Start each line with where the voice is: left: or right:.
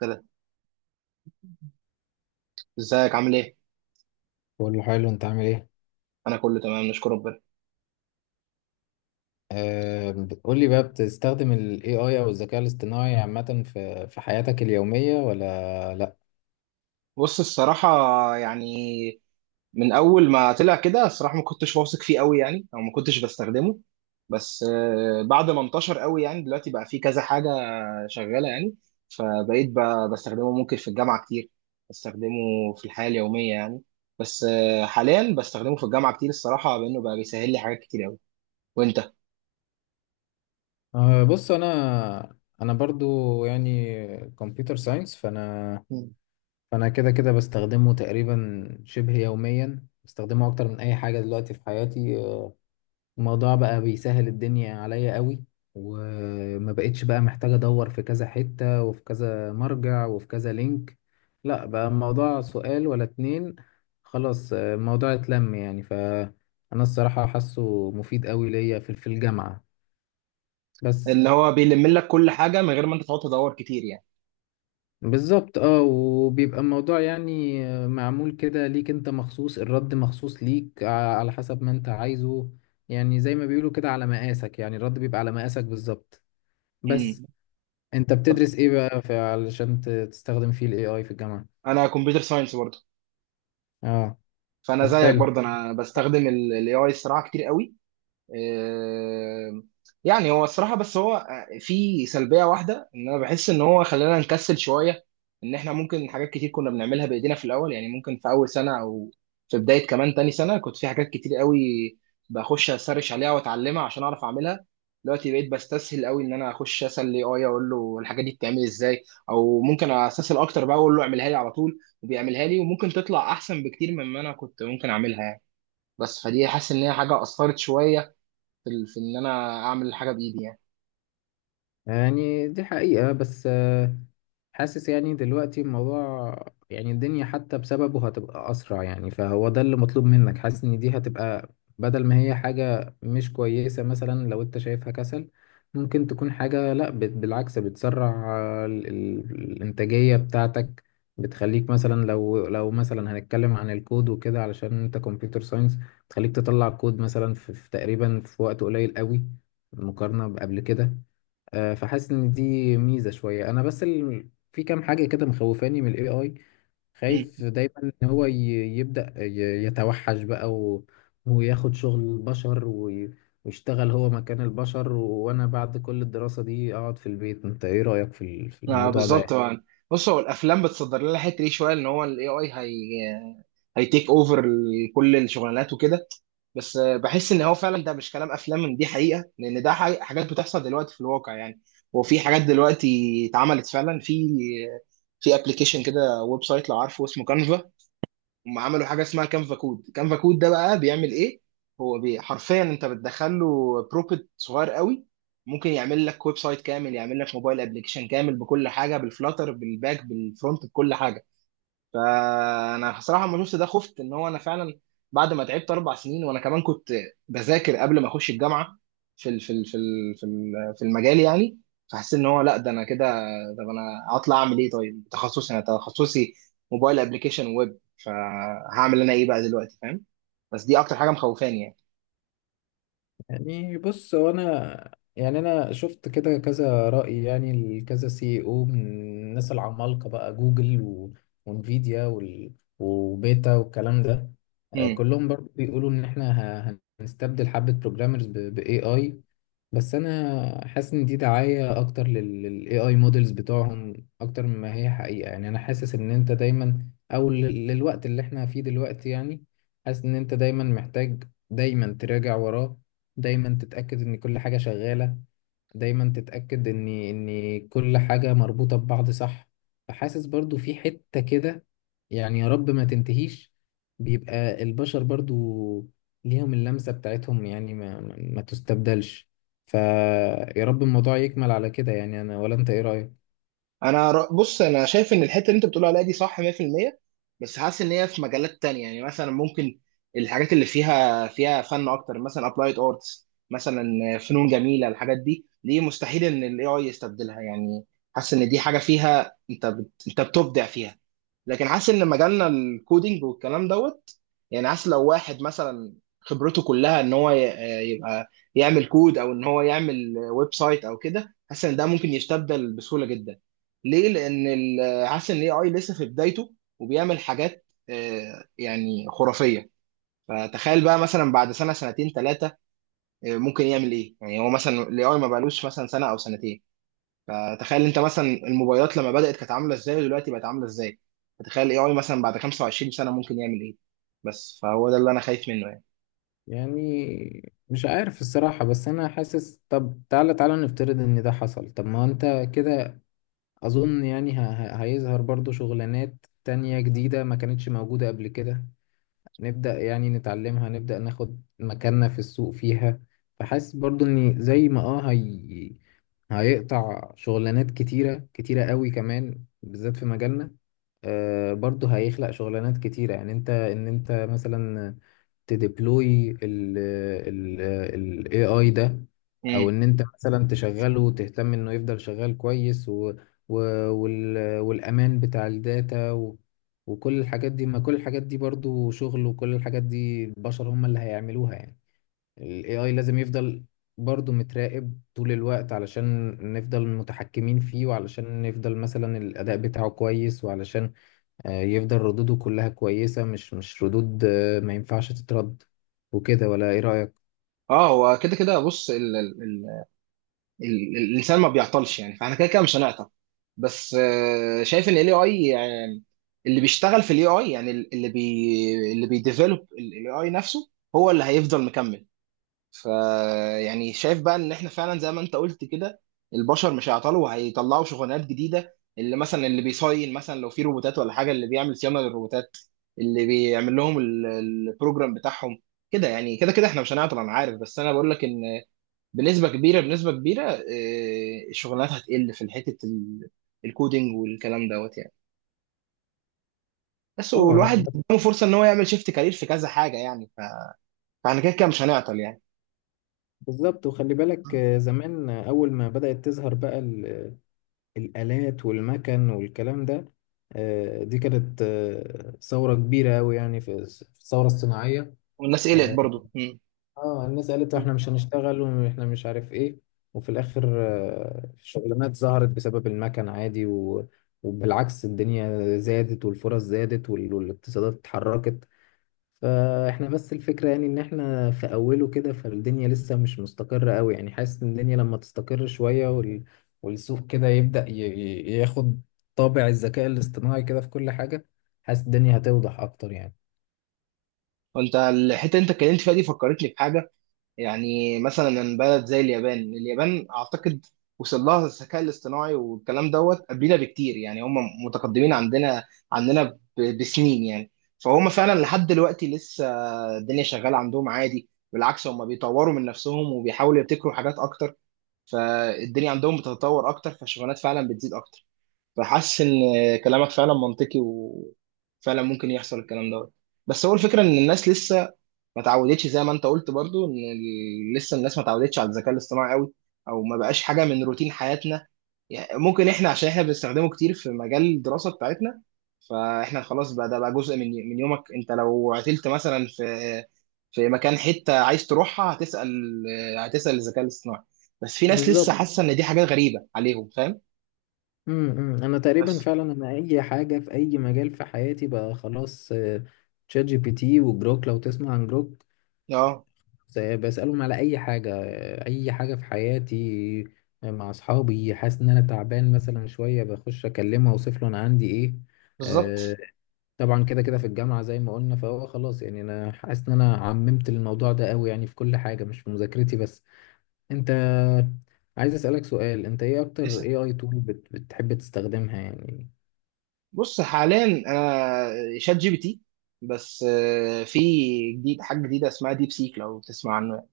right: كده، ازيك؟ عامل ايه؟
left: كله حلو، انت عامل ايه؟
right: انا كله تمام، نشكر ربنا.
left: آه، قول لي بقى، بتستخدم ال AI او الذكاء الاصطناعي عامة في حياتك اليومية ولا لا؟
right: بص الصراحه، يعني من اول ما طلع كده الصراحه ما كنتش واثق فيه قوي يعني، او ما كنتش بستخدمه. بس آه، بعد ما انتشر قوي يعني دلوقتي بقى فيه كذا حاجه شغاله يعني. فبقيت بستخدمه ممكن في الجامعه كتير، بستخدمه في الحياه اليوميه يعني. بس آه، حاليا بستخدمه في الجامعه كتير الصراحه، بانه بقى بيسهل لي حاجات كتير قوي. وانت؟
left: آه بص، انا برضو يعني كمبيوتر ساينس فانا.
right: مم.
left: فانا كده كده بستخدمه تقريبا شبه يوميا، بستخدمه اكتر من اي حاجة دلوقتي في حياتي. الموضوع بقى بيسهل الدنيا عليا قوي، وما بقتش بقى محتاج ادور في كذا حتة وفي كذا مرجع وفي كذا لينك. لا، بقى الموضوع سؤال ولا اتنين. خلاص الموضوع اتلم يعني. فانا الصراحة حاسه مفيد قوي ليا في الجامعة بس.
right: اللي هو بيلم لك كل حاجه من غير ما انت تقعد تدور كتير يعني.
left: بالظبط اه، وبيبقى الموضوع يعني، معمول كده ليك انت مخصوص، الرد مخصوص ليك على حسب ما انت عايزه. يعني زي ما بيقولوا كده على مقاسك، يعني الرد بيبقى على مقاسك بالظبط. بس
right: مم.
left: انت
right: طب
left: بتدرس ايه بقى في علشان تستخدم فيه الاي اي في الجامعة؟
right: انا كمبيوتر ساينس،
left: اه
right: فانا
left: طب
right: زيك
left: حلو.
right: برضه انا بستخدم الاي اي الصراحه كتير قوي. آه، يعني هو الصراحة بس هو آه، في سلبية واحدة ان انا بحس ان هو خلانا نكسل شوية. ان احنا ممكن حاجات كتير كنا بنعملها بايدينا في الاول، يعني ممكن في اول سنة او في بداية كمان تاني سنة كنت في حاجات كتير قوي بخش اسرش عليها واتعلمها عشان اعرف اعملها. دلوقتي بقيت بستسهل قوي ان انا اخش اسال اي اي اقول له الحاجه دي بتتعمل ازاي، او ممكن استسهل اكتر بقى اقول له اعملها لي على طول وبيعملها لي، وممكن تطلع احسن بكتير مما انا كنت ممكن اعملها يعني. بس فدي حاسس ان هي حاجه اثرت شويه في، في ان انا اعمل حاجه بايدي يعني.
left: يعني دي حقيقة، بس حاسس يعني دلوقتي الموضوع، يعني الدنيا حتى بسببه هتبقى أسرع، يعني فهو ده اللي مطلوب منك. حاسس إن دي هتبقى، بدل ما هي حاجة مش كويسة مثلا لو أنت شايفها كسل، ممكن تكون حاجة لأ، بالعكس، بتسرع الإنتاجية بتاعتك. بتخليك مثلا، لو مثلا هنتكلم عن الكود وكده علشان أنت كمبيوتر ساينس، تخليك تطلع كود مثلا في تقريبا في وقت قليل قوي مقارنة بقبل كده. فحاسس ان دي ميزه شويه. انا بس في كام حاجه كده مخوفاني من الاي اي. خايف
right: مم.
left: دايما ان هو يبدا يتوحش بقى وياخد شغل البشر ويشتغل هو مكان البشر وانا بعد كل الدراسه دي اقعد في البيت. انت ايه رايك في في
right: آه
left: الموضوع
right: بالظبط
left: ده؟
right: آه. يعني بص، هو الافلام بتصدر لنا الحته دي شويه، ان هو الاي اي هي هيتيك اوفر كل الشغلانات وكده. بس آه، بحس ان هو فعلا ده مش كلام افلام، ان دي حقيقه، لان ده حقيقة حاجات بتحصل دلوقتي في الواقع يعني. وفي حاجات دلوقتي اتعملت فعلا في في ابلكيشن كده، ويب سايت، لو عارفه اسمه كانفا. هم عملوا حاجه اسمها كانفا كود. كانفا كود ده بقى بيعمل ايه؟ هو بي حرفيا انت بتدخل له بروبت صغير قوي، ممكن يعمل لك ويب سايت كامل، يعمل لك موبايل ابلكيشن كامل بكل حاجه، بالفلاتر بالباك بالفرونت بكل حاجه. فانا بصراحه لما شفت ده خفت، ان هو انا فعلا بعد ما تعبت اربع سنين، وانا كمان كنت بذاكر قبل ما اخش الجامعه في في المجال يعني. فحسيت ان هو لا، ده انا كده طب انا هطلع اعمل ايه؟ طيب تخصصي، انا تخصصي موبايل ابلكيشن ويب، فهعمل انا ايه بقى دلوقتي فاهم؟ بس دي اكتر حاجه مخوفاني.
left: يعني بص، هو انا يعني انا شفت كده كذا رأي يعني لكذا سي او من الناس العمالقة بقى، جوجل وانفيديا وبيتا والكلام ده.
right: يعني
left: كلهم برضه بيقولوا ان احنا هنستبدل حبة بروجرامرز باي اي. بس انا حاسس ان دي دعاية اكتر للاي اي مودلز بتوعهم اكتر مما هي حقيقة. يعني انا حاسس ان انت دايما، او للوقت اللي احنا فيه دلوقتي يعني، حاسس ان انت دايما محتاج دايما تراجع وراه، دايما تتأكد ان كل حاجة شغالة، دايما تتأكد ان كل حاجة مربوطة ببعض صح. فحاسس برضو في حتة كده، يعني يا رب ما تنتهيش، بيبقى البشر برضو ليهم اللمسة بتاعتهم، يعني ما تستبدلش. فيا رب الموضوع يكمل على كده يعني. انا، ولا انت ايه رأيك؟
right: انا بص انا شايف ان الحته اللي انت بتقول عليها دي صح 100%. بس حاسس ان هي في مجالات تانية، يعني مثلا ممكن الحاجات اللي فيها فن اكتر، مثلا ابلايد ارتس مثلا، فنون جميله، الحاجات دي دي مستحيل ان الاي اي يستبدلها يعني. حاسس ان دي حاجه فيها انت انت بتبدع فيها. لكن حاسس ان مجالنا الكودينج والكلام دوت يعني، حاسس لو واحد مثلا خبرته كلها ان هو يبقى يعمل كود، او ان هو يعمل ويب سايت او كده، حاسس ان ده ممكن يستبدل بسهوله جدا. ليه؟ لان حاسس ان الاي اي لسه في بدايته، وبيعمل حاجات آه، يعني خرافيه. فتخيل بقى مثلا بعد سنه سنتين ثلاثه ممكن يعمل ايه، يعني هو مثلا الاي اي ما بقالوش مثلا سنه او سنتين. فتخيل انت مثلا الموبايلات لما بدأت كانت عامله ازاي ودلوقتي بقت عامله ازاي، فتخيل الاي اي مثلا بعد 25 سنه ممكن يعمل ايه. بس فهو ده اللي انا خايف منه يعني.
left: يعني مش عارف الصراحة، بس انا حاسس طب تعالى، نفترض ان ده حصل، طب ما هو انت كده أظن يعني هيظهر برضو شغلانات تانية جديدة ما كانتش موجودة قبل كده، نبدأ يعني نتعلمها، نبدأ ناخد مكاننا في السوق فيها. فحاسس برضو إن زي ما اه هيقطع شغلانات كتيرة كتيرة قوي كمان بالذات في مجالنا، آه برضو هيخلق شغلانات كتيرة. يعني انت، انت مثلا تديبلوي ال AI ده، او
right: امم.
left: ان انت مثلا تشغله وتهتم انه يفضل شغال كويس و والامان بتاع الداتا و وكل الحاجات دي، ما كل الحاجات دي برضو شغل، وكل الحاجات دي البشر هم اللي هيعملوها يعني. ال AI لازم يفضل برضو متراقب طول الوقت علشان نفضل متحكمين فيه، وعلشان نفضل مثلا الأداء بتاعه كويس، وعلشان يفضل ردوده كلها كويسة، مش ردود ما ينفعش تترد وكده. ولا ايه رأيك؟
right: اه، هو كده كده بص ال ال ال ال الانسان ما بيعطلش يعني، فاحنا كده كده مش هنعطل. بس آه، شايف ان الاي اي يعني اللي بيشتغل في الاي اي، يعني اللي بيديفلوب الاي اي نفسه هو اللي هيفضل مكمل. فيعني شايف بقى ان احنا فعلا زي ما انت قلت كده البشر مش هيعطلوا وهيطلعوا شغلانات جديده. اللي مثلا اللي بيصين مثلا، لو في روبوتات ولا حاجه، اللي بيعمل صيانه للروبوتات، اللي بيعمل لهم البروجرام بتاعهم. كده يعني، كده كده احنا مش هنعطل انا عارف، بس انا بقول لك ان بنسبه كبيره آه، الشغلانات هتقل في حته الكودينج والكلام دوت يعني. بس
left: اه
right: والواحد قدامه فرصه ان هو يعمل شيفت كارير في كذا حاجه يعني فاحنا كده كده مش هنعطل يعني.
left: بالظبط. وخلي بالك زمان، أول ما بدأت تظهر بقى الآلات والمكن والكلام ده، دي كانت ثورة كبيرة أوي يعني، في الثورة الصناعية.
right: والناس قلقت
left: آه،
right: برضه.
left: اه، الناس قالت احنا مش هنشتغل واحنا مش عارف ايه، وفي الاخر الشغلانات ظهرت بسبب المكن عادي وبالعكس الدنيا زادت والفرص زادت والاقتصادات اتحركت. فاحنا بس الفكرة يعني ان احنا في اوله كده، فالدنيا لسه مش مستقرة قوي يعني. حاسس ان الدنيا لما تستقر شوية والسوق كده يبدأ ياخد طابع الذكاء الاصطناعي كده في كل حاجة، حاسس الدنيا هتوضح اكتر يعني.
right: وانت الحته اللي انت اتكلمت فيها دي فكرتني بحاجه، يعني مثلا من بلد زي اليابان. اليابان اعتقد وصل لها الذكاء الاصطناعي والكلام دوت قبلنا بكتير، يعني هم متقدمين عندنا عندنا بسنين يعني. فهم فعلا لحد دلوقتي لسه الدنيا شغاله عندهم عادي، بالعكس هم بيطوروا من نفسهم وبيحاولوا يبتكروا حاجات اكتر، فالدنيا عندهم بتتطور اكتر، فالشغلانات فعلا بتزيد اكتر. فحاسس ان كلامك فعلا منطقي، وفعلا ممكن يحصل الكلام دوت. بس هو الفكره ان الناس لسه ما تعودتش، زي ما انت قلت برضو، ان لسه الناس ما تعودتش على الذكاء الاصطناعي قوي، او ما بقاش حاجه من روتين حياتنا يعني. ممكن احنا عشان احنا بنستخدمه كتير في مجال الدراسه بتاعتنا، فاحنا خلاص بقى ده بقى جزء من يومك. انت لو عتلت مثلا في في مكان، حته عايز تروحها، هتسال، هتسال الذكاء الاصطناعي. بس في ناس لسه
left: بالظبط.
right: حاسه ان دي حاجات غريبه عليهم، فاهم؟
left: انا تقريبا
right: بس
left: فعلا، انا اي حاجه في اي مجال في حياتي بقى خلاص، تشات جي بي تي وجروك، لو تسمع عن جروك،
right: اه
left: بسالهم على اي حاجه، اي حاجه في حياتي. مع اصحابي، حاسس ان انا تعبان مثلا شويه، بخش اكلمه اوصف له انا عندي ايه. آه،
right: بالظبط.
left: طبعا كده كده في الجامعه زي ما قلنا، فهو خلاص يعني. انا حاسس ان انا عممت الموضوع ده قوي يعني في كل حاجه، مش في مذاكرتي بس. انت عايز اسالك سؤال، انت ايه اكتر اي اي تول بتحب تستخدمها يعني؟
right: بص حاليا انا شات جي بي تي، بس آه، في جديد، حاجه جديده اسمها ديب سيك، لو تسمع عنه يعني.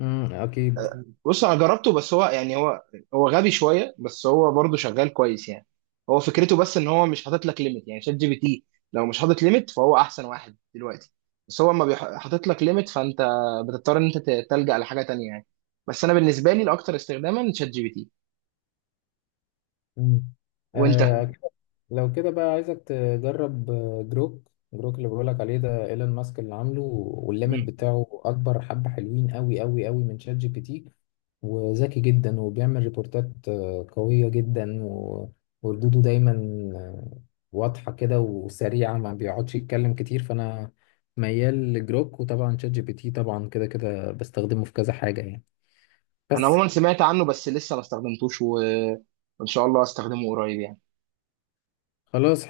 left: امم، اكيد.
right: بص انا جربته، بس هو يعني هو غبي شويه، بس هو برضه شغال كويس يعني. هو فكرته بس ان هو مش حاطط لك ليميت. يعني شات جي بي تي لو مش حاطط ليميت فهو احسن واحد دلوقتي، بس هو ما حاطط لك ليميت، فانت بتضطر ان انت تلجأ لحاجه تانية يعني. بس انا بالنسبه لي الاكثر استخداما شات جي بي تي.
left: مم.
right: وانت؟
left: آه، لو كده بقى عايزك تجرب جروك. اللي بقولك عليه ده ايلون ماسك اللي عامله، والليمت
right: مم.
left: بتاعه اكبر حبة، حلوين قوي قوي قوي من شات جي بي تي وذكي جدا، وبيعمل ريبورتات قوية جدا وردوده دايما آه، واضحة كده وسريعة، ما بيقعدش يتكلم كتير. فانا ميال لجروك، وطبعا شات جي بي تي طبعا كده كده بستخدمه في كذا حاجة يعني.
right: انا
left: بس
right: عموما سمعت عنه، بس لسه ما استخدمتوش و... وان شاء الله استخدمه قريب يعني.
left: خلاص.